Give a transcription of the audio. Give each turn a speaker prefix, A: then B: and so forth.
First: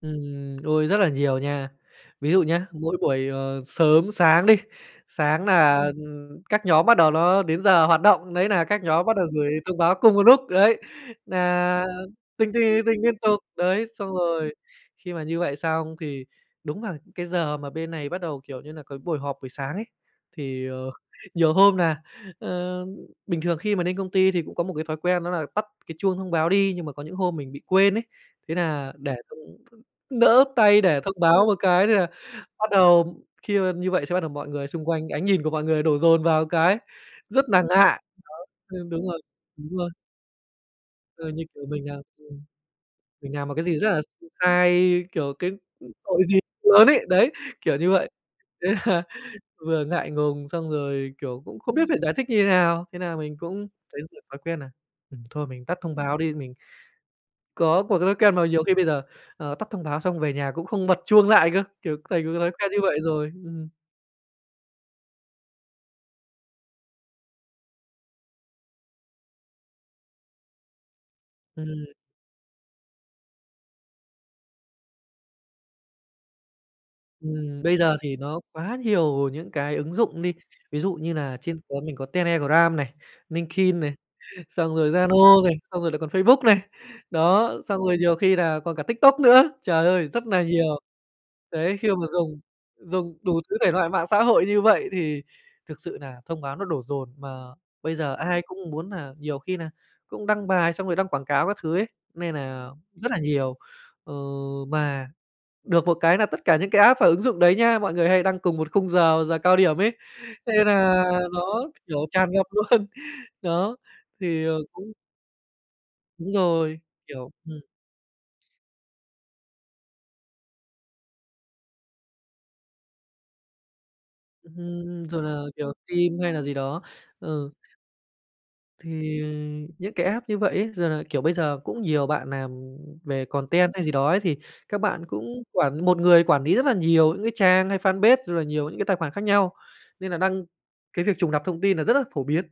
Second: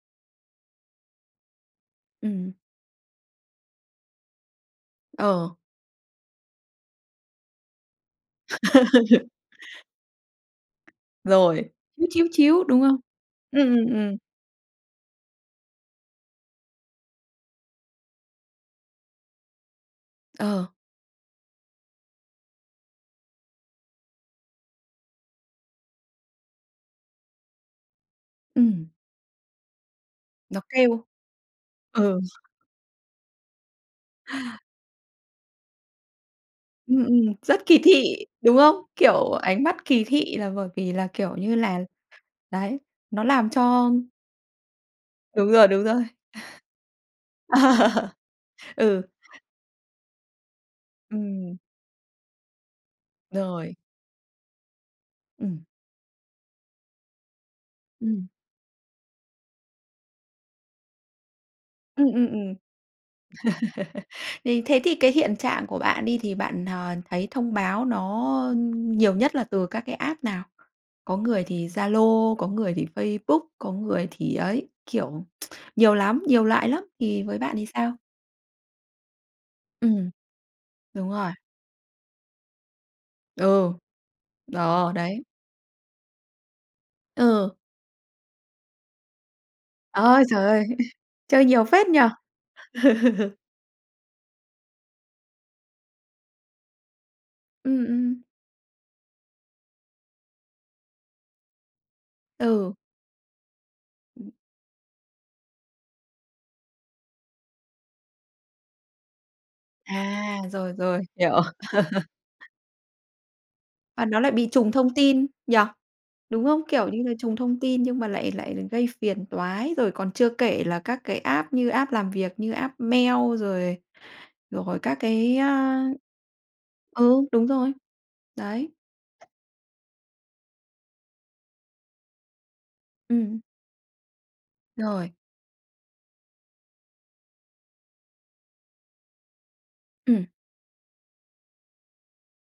A: Ừm, ôi rất là nhiều nha. Ví dụ
B: Ừm.
A: nhá, mỗi buổi, ờ, sớm sáng đi, sáng
B: Ờ.
A: nà các nhóm bắt đầu nó đến giờ hoạt động, đấy nà các nhóm bắt đầu gửi thông báo cùng một lúc, đấy,
B: Rồi,
A: nà
B: chíu, chíu,
A: tinh, tinh,
B: chíu, đúng
A: tinh,
B: không?
A: tinh liên tục,
B: Ừm,
A: đấy.
B: ừm,
A: Xong
B: ừm.
A: rồi khi mà như vậy xong thì đúng và cái giờ mà bên này bắt đầu, kiểu như nà, cái buổi họp buổi sáng ấy,
B: Ờ.
A: thì, ờ, nhiều hôm nà, ơ bình thường khi mà nên công ty thì cũng có một cái thói quen đó là tắt cái chuông thông báo đi, nhưng mà có những hôm mình bị quên ấy, thế
B: Ừm.
A: nà để thông nỡ
B: Nó
A: tay để
B: kêu.
A: thông báo một cái thế là
B: Ờ.
A: bắt đầu khi mà như vậy xong bắt đầu mọi người xung quanh ánh nhìn của mọi người đổ dồn vào cái,
B: Ừm, ừm,
A: rất nà
B: rất kỳ
A: ngại,
B: thị,
A: [unintelligible]
B: đúng không?
A: ừ, đúng rồi,
B: Kiểu, ánh
A: đúng
B: mắt
A: rồi.
B: kỳ thị là bởi vì là,
A: Ờ,
B: kiểu,
A: như,
B: như
A: kiểu,
B: là
A: mình, à, ừm
B: đấy, nó
A: mình nàm
B: làm
A: một cái gì rất
B: cho
A: là s sai, kiểu, cái,
B: Đúng rồi, đúng
A: ừm,
B: rồi.
A: tội gì lớn ấy, đấy, kiểu như
B: Ờ.
A: vậy. Thế là
B: Ừ.
A: vừa ngại ngùng, xong rồi, kiểu,
B: Ừm.
A: cũng không biết phải giải thích như thế nào. Thế nà mình cũng
B: Rồi.
A: thấy được thói quen nà, ừm, thôi
B: Ừm.
A: mình tắt thông báo đi, mình có cột thói
B: Ừm.
A: ken mà nhiều khi bây giờ, ờ, tắt thông báo xong về nhà cũng không bật chuông lại cơ, kiểu,
B: Ừm,
A: [unintelligible] thành
B: ừm,
A: một cái thói
B: ừm.
A: quen như vậy rồi, ừm.
B: Thì thế thì cái hiện trạng của bạn đi thì bạn, ờ, thấy thông báo nó, ơ, nhiều nhất là từ các cái app nào? Có người thì
A: Ừm.
B: Zalo, có người thì Facebook, có người thì ấy, kiểu, nhiều lắm, nhiều loại lắm. Thì với bạn
A: Ừm,
B: thì
A: bây
B: sao?
A: giờ thì nó quá nhiều những cái ứng
B: Ừm.
A: dụng đi, ví dụ
B: Đúng
A: như
B: rồi.
A: nà trên [unintelligible] mình có Telegram này,
B: Ừ.
A: LinkedIn này, xong
B: Đò,
A: rồi da
B: đấy.
A: nô này, xong rồi lại còn Facebook này, đó,
B: Ừ.
A: xong rồi nhiều khi là còn cả TikTok nữa, trời ơi,
B: Ờ,
A: rất nà
B: trời ơi,
A: nhiều.
B: chơi nhiều
A: Đấy,
B: phết
A: khi
B: nhỉ?
A: mà dùng dùng đủ thứ thể loại mạng xã hội như vậy thì thực sự nà thông báo nó đổ dồn, mà
B: Ừm,
A: bây giờ
B: ừm.
A: ai cũng muốn nà nhiều khi nà cũng đăng bài xong rồi đăng quảng cáo các thứ ấy, nên nà
B: Ừ.
A: rất là nhiều. Ờ,
B: Ừm.
A: mà được một cái là tất cả những cái app và ứng dụng đấy nhá, mọi người hay đăng cùng một khung giờ, giờ cao điểm ấy,
B: À,
A: thế
B: rồi, rồi,
A: nà
B: hiểu.
A: nó, kiểu, tràn ngập luôn, đó,
B: Và nó lại
A: thì,
B: bị
A: ờ,
B: trùng
A: cũng
B: thông tin, nhỉ?
A: Đúng
B: Đúng không?
A: rồi,
B: Kiểu như là,
A: kiểu
B: trùng thông
A: ừm.
B: tin nhưng mà lại lại gây phiền toái, rồi còn chưa kể là các cái app như app làm việc, như app mail, rồi rồi các
A: Ừm, rồi
B: cái
A: là, kiểu,
B: á
A: phim hay là gì đó,
B: ừ, đúng
A: ừ.
B: rồi, đấy.
A: Thì những cái app như vậy ấy giờ là kiểu, bây giờ cũng nhiều bạn nàm về
B: Ừm.
A: content hay gì đó ấy thì các bạn
B: Rồi.
A: cũng quản một người quản lý rất là nhiều những cái trang hay fanpage, rồi là nhiều những cái tài khoản khác nhau, nên là
B: Ừm.
A: đăng cái việc trùng lặp thông tin là rất là phổ biến.